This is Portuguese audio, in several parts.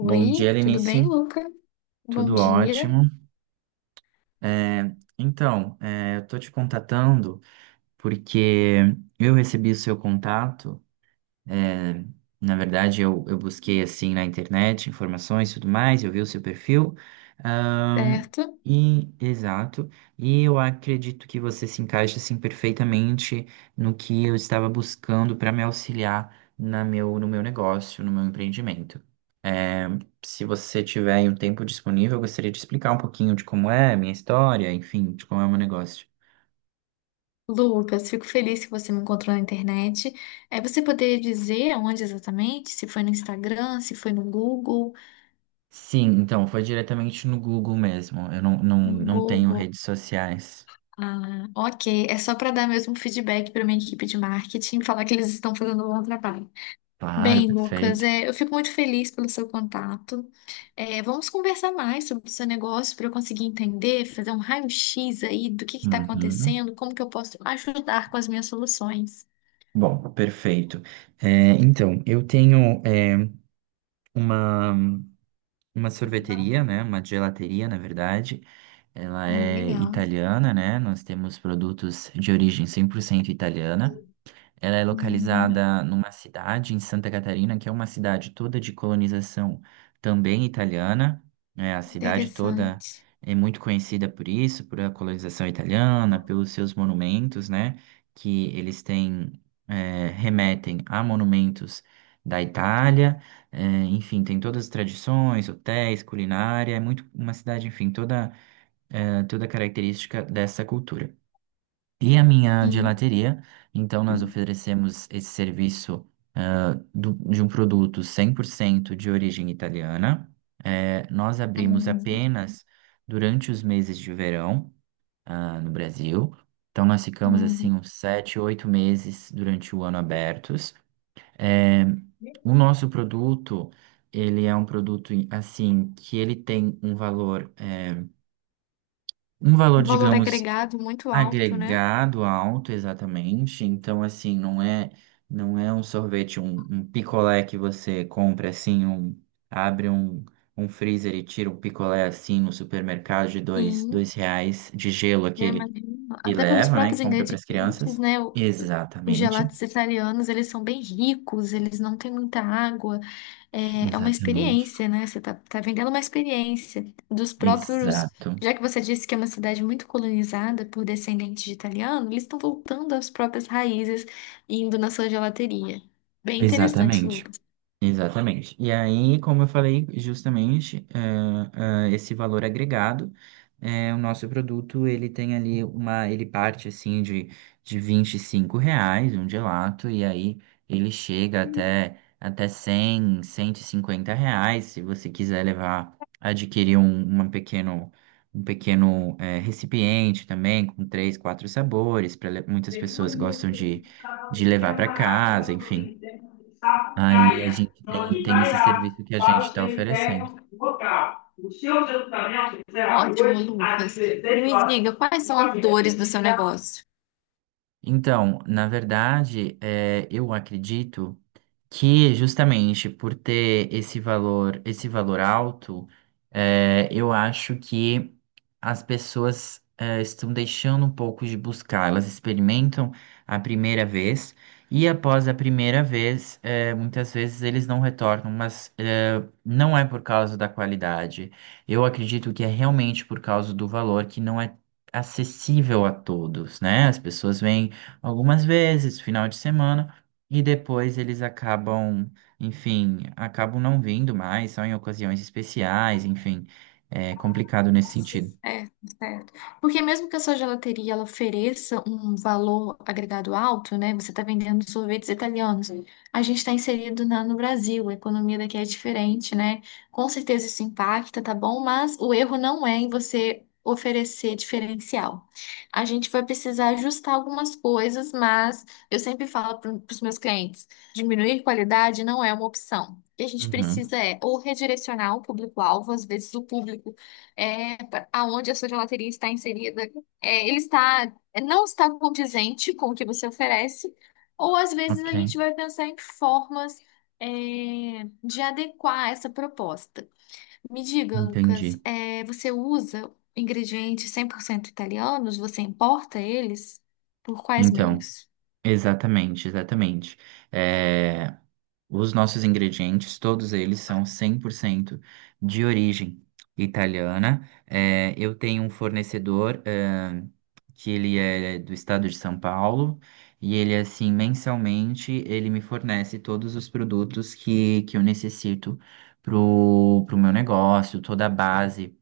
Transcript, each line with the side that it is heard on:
right: Bom dia,
left: tudo bem,
right: Lenice.
left: Luca? Bom
right: Tudo
left: dia,
right: ótimo. É, então, eu tô te contatando porque eu recebi o seu contato é, Na verdade, eu busquei assim na internet informações e tudo mais, eu vi o seu perfil. ahn,
left: certo?
right: e, exato. E eu acredito que você se encaixa assim perfeitamente no que eu estava buscando para me auxiliar no meu negócio, no meu empreendimento. É, se você tiver aí um tempo disponível, eu gostaria de explicar um pouquinho de como é a minha história, enfim, de como é o meu negócio.
left: Lucas, fico feliz que você me encontrou na internet. É você poder dizer onde exatamente? Se foi no Instagram, se foi no Google?
right: Sim, então foi diretamente no Google mesmo. Eu não, não,
left: No
right: não tenho
left: Google.
right: redes sociais.
left: Ah, ok. É só para dar mesmo um feedback para minha equipe de marketing, falar que eles estão fazendo um bom trabalho.
right: Claro,
left: Bem, Lucas,
right: perfeito.
left: eu fico muito feliz pelo seu contato. Vamos conversar mais sobre o seu negócio para eu conseguir entender, fazer um raio-x aí do que está
right: Uhum.
left: acontecendo, como que eu posso ajudar com as minhas soluções.
right: Bom, perfeito. Então, eu tenho uma, uma sorveteria, né? Uma gelateria, na verdade. Ela
left: Ah,
right: é
left: legal.
right: italiana, né? Nós temos produtos de origem 100% italiana. Ela é
left: Uhum,
right: localizada numa cidade em Santa Catarina, que é uma cidade toda de colonização também italiana. Né? A cidade toda
left: interessante.
right: é muito conhecida por isso, por a colonização italiana, pelos seus monumentos, né? Que eles têm, remetem a monumentos da Itália. Enfim, tem todas as tradições, hotéis, culinária. É muito uma cidade, enfim, toda característica dessa cultura e a minha
left: Sim.
right: gelateria. Então, nós oferecemos esse serviço de um produto 100% de origem italiana. Nós abrimos
left: Uhum,
right: apenas durante os meses de verão, no Brasil. Então, nós ficamos
left: uhum.
right: assim uns 7, 8 meses durante o ano abertos. Eh, o nosso produto, ele é um produto assim que ele tem um valor,
left: Um valor
right: digamos
left: agregado muito alto, né?
right: agregado alto, exatamente. Então, assim, não é um sorvete, um picolé que você compra assim, abre um freezer e tira um picolé assim no supermercado de dois,
left: Sim.
right: dois reais de gelo
left: Eu
right: aquele
left: imagino,
right: e
left: até pelos
right: leva, né? E
left: próprios
right: compra para as
left: ingredientes,
right: crianças.
left: né? Os
right: Exatamente,
left: gelatos italianos, eles são bem ricos, eles não têm muita água. É, é uma
right: exatamente,
left: experiência, né? Você tá vendendo uma experiência dos próprios.
right: exato,
left: Já que você disse que é uma cidade muito colonizada por descendentes de italiano, eles estão voltando às próprias raízes, indo na sua gelateria. Bem interessante,
right: exatamente.
left: Lucas.
right: Exatamente. E aí, como eu falei, justamente, esse valor agregado, o nosso produto, ele tem ali ele parte assim de R$ 25 um gelato, e aí ele chega até cem cento e cinquenta reais, se você quiser levar, adquirir um, uma pequeno, um pequeno, eh, recipiente também, com três, quatro sabores, para muitas pessoas
left: Segundo de
right: gostam
left: ter
right: de levar
left: temos
right: para
left: a
right: casa,
left: capela para o
right: enfim.
left: cemitério de
right: Aí a
left: Sapucaia,
right: gente tem,
left: onde
right: tem esse
left: irá
right: serviço que a gente
left: para o
right: está oferecendo.
left: cemitério local. O seu sepultamento será ótimo, hoje às Lucas. E me horas. Diga, quais são as dores do seu negócio?
right: Então, na verdade, eu acredito que justamente por ter esse valor alto, eu acho que as pessoas estão deixando um pouco de buscar. Elas experimentam a primeira vez e após a primeira vez, muitas vezes eles não retornam, mas não é por causa da qualidade. Eu acredito que é realmente por causa do valor que não é acessível a todos, né? As pessoas vêm algumas vezes, final de semana, e depois eles acabam, enfim, acabam não vindo mais, só em ocasiões especiais, enfim, é complicado nesse sentido.
left: É, certo. Porque mesmo que a sua gelateria ela ofereça um valor agregado alto, né? Você está vendendo sorvetes italianos. Sim. A gente está no Brasil, a economia daqui é diferente, né? Com certeza isso impacta, tá bom? Mas o erro não é em você oferecer diferencial. A gente vai precisar ajustar algumas coisas, mas eu sempre falo para os meus clientes, diminuir qualidade não é uma opção. O que a gente
right: Uhum,
left: precisa é ou redirecionar o público-alvo, às vezes o público aonde a sua gelateria está inserida, ele está, não está condizente com o que você oferece, ou às vezes
right: ok,
left: a gente vai pensar em formas, é, de adequar essa proposta. Me diga, Lucas,
right: entendi.
left: você usa ingredientes 100% italianos? Você importa eles? Por quais
right: Então,
left: meios?
right: exatamente, exatamente. É, Os nossos ingredientes, todos eles são 100% de origem italiana. Eu tenho um fornecedor, que ele é do estado de São Paulo e ele, assim, mensalmente, ele me fornece todos os produtos que eu necessito pro meu negócio, toda a base,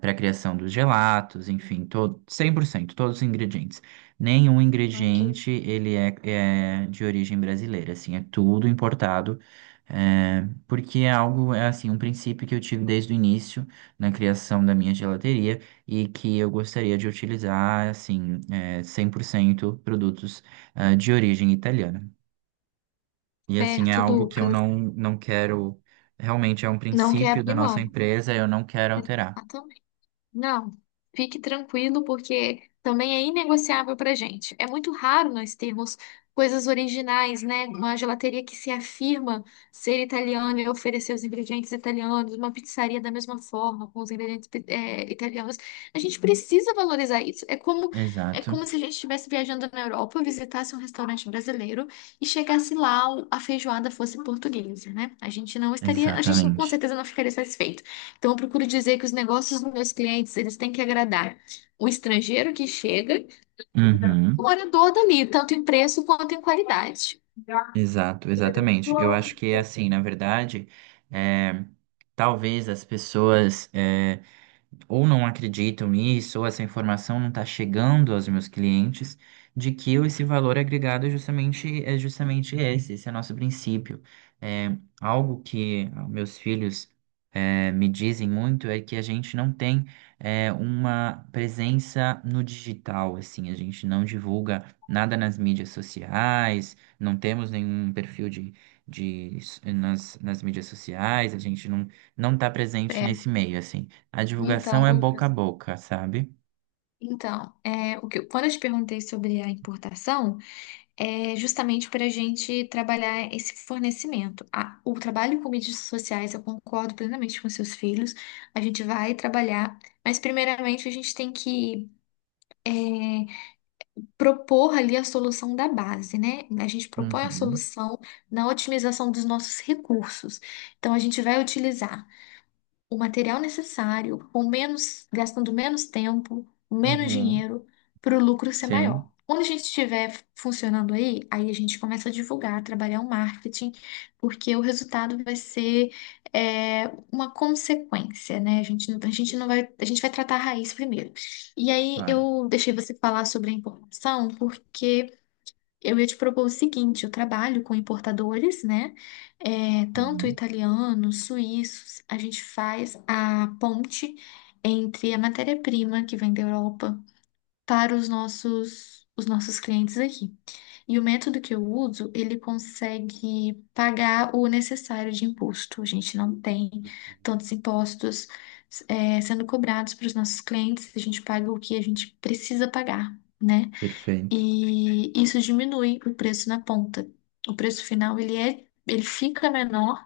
right: para a criação dos gelatos, enfim, todo, 100% todos os ingredientes. Nenhum
left: Ok.
right: ingrediente ele é de origem brasileira, assim, é tudo importado, porque é algo, é assim, um princípio que eu tive desde o início na criação da minha gelateria e que eu gostaria de utilizar, assim, 100% produtos, de origem italiana. E, assim, é
left: Certo,
right: algo que eu
left: Lucas.
right: não quero, realmente é um
left: Não quer
right: princípio da
left: abrir
right: nossa
left: mão.
right: empresa, eu não quero alterar.
left: Não, fique tranquilo, porque também é inegociável para gente. É muito raro nós termos coisas originais, né? Uma gelateria que se afirma ser italiana e oferecer os ingredientes italianos, uma pizzaria da mesma forma, com os ingredientes, italianos. A gente precisa valorizar isso. É
right: Exato,
left: como se a gente estivesse viajando na Europa, visitasse um restaurante brasileiro e chegasse lá, a feijoada fosse portuguesa, né? A gente não estaria, a gente com
right: exatamente.
left: certeza não ficaria satisfeito. Então, eu procuro dizer que os negócios dos meus clientes, eles têm que agradar o estrangeiro que chega, o
right: Uhum.
left: morador dali, tanto em preço quanto em qualidade.
right: Exato, exatamente. Eu acho que é assim, na verdade, é, talvez as pessoas, ou não acreditam nisso, ou essa informação não está chegando aos meus clientes, de que eu esse valor agregado é justamente esse, esse é nosso princípio. Algo que meus filhos me dizem muito é que a gente não tem uma presença no digital, assim, a gente não divulga nada nas mídias sociais, não temos nenhum perfil de nas mídias sociais, a gente não está presente
left: É,
right: nesse meio, assim. A
left: então,
right: divulgação é boca a
left: Lucas.
right: boca, sabe?
left: O que quando eu te perguntei sobre a importação, é justamente para a gente trabalhar esse fornecimento. O trabalho com mídias sociais, eu concordo plenamente com seus filhos, a gente vai trabalhar, mas primeiramente a gente tem que é, propor ali a solução da base, né? A gente propõe a
right: Uhum,
left: solução na otimização dos nossos recursos. Então, a gente vai utilizar o material necessário, com menos, gastando menos tempo, menos
right: uhum,
left: dinheiro, para o lucro ser maior.
right: sim,
left: Quando a gente estiver funcionando aí, aí a gente começa a divulgar, trabalhar o marketing, porque o resultado vai ser uma consequência, né? A gente não vai, a gente vai tratar a raiz primeiro. E aí
right: claro.
left: eu deixei você falar sobre a importação, porque eu ia te propor o seguinte: eu trabalho com importadores, né? É, tanto
right: Uhum,
left: italianos, suíços. A gente faz a ponte entre a matéria-prima que vem da Europa para os nossos clientes aqui. E o método que eu uso, ele consegue pagar o necessário de imposto. A gente não tem
right: ok.
left: tantos impostos, sendo cobrados para os nossos clientes. A gente paga o que a gente precisa pagar, né?
right: Perfeito.
left: E isso diminui o preço na ponta. O preço final ele fica menor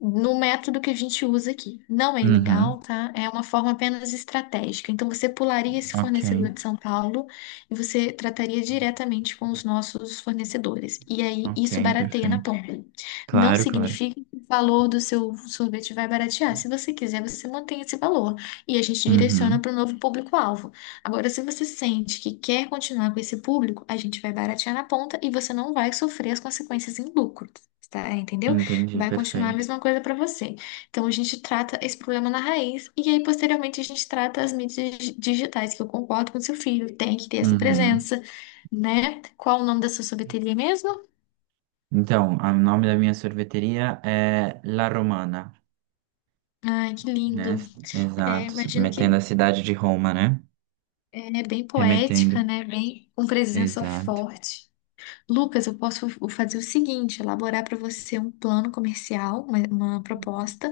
left: no método que a gente usa aqui. Não é
right: Uhum,
left: ilegal, tá? É uma forma apenas estratégica. Então, você pularia esse
right: ok,
left: fornecedor de São Paulo e você trataria diretamente com os nossos fornecedores. E aí,
right: ok,
left: isso barateia na
right: perfeito.
left: ponta. Não
right: Claro, claro.
left: significa que o valor do seu sorvete vai baratear. Se você quiser, você mantém esse valor e a gente direciona
right: Uhum,
left: para o novo público-alvo. Agora, se você sente que quer continuar com esse público, a gente vai baratear na ponta e você não vai sofrer as consequências em lucro, tá? Entendeu?
right: entendi,
left: Vai continuar a
right: perfeito.
left: mesma coisa para você. Então, a gente trata esse problema na raiz, e aí, posteriormente, a gente trata as mídias digitais, que eu concordo com seu filho, tem que ter essa
right: Uhum.
left: presença, né? Qual o nome da sua sorveteria mesmo?
right: Então, o nome da minha sorveteria é La Romana,
left: Ai, que
right: né?
left: lindo. É,
right: Exato,
left: imagino
right: submetendo a
left: que
right: cidade de Roma, né?
left: é bem
right: Remetendo.
left: poética, né? Bem com presença
right: Exato.
left: forte. Lucas, eu posso fazer o seguinte: elaborar para você um plano comercial, uma proposta.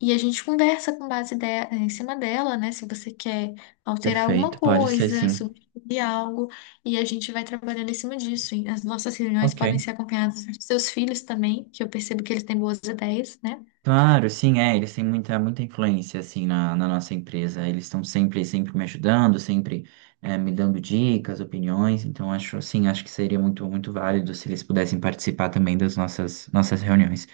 left: E a gente conversa com em cima dela, né? Se você quer alterar alguma
right: Perfeito, pode ser
left: coisa,
right: sim.
left: substituir algo, e a gente vai trabalhando em cima disso. E as nossas reuniões podem
right: Ok.
left: ser acompanhadas dos seus filhos também, que eu percebo que eles têm boas ideias, né?
right: Claro, sim, eles têm muita, muita influência, assim, na nossa empresa. Eles estão sempre, sempre me ajudando, sempre me dando dicas, opiniões. Então, acho, assim, acho que seria muito, muito válido se eles pudessem participar também das nossas reuniões.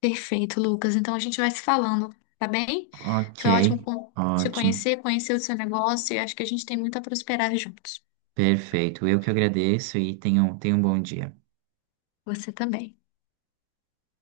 left: Perfeito, Lucas. Então a gente vai se falando, tá bem?
right: Ok,
left: Foi ótimo te
right: ótimo,
left: conhecer, conhecer o seu negócio, e acho que a gente tem muito a prosperar juntos.
right: perfeito. Eu que agradeço e tenham um bom dia.
left: Você também.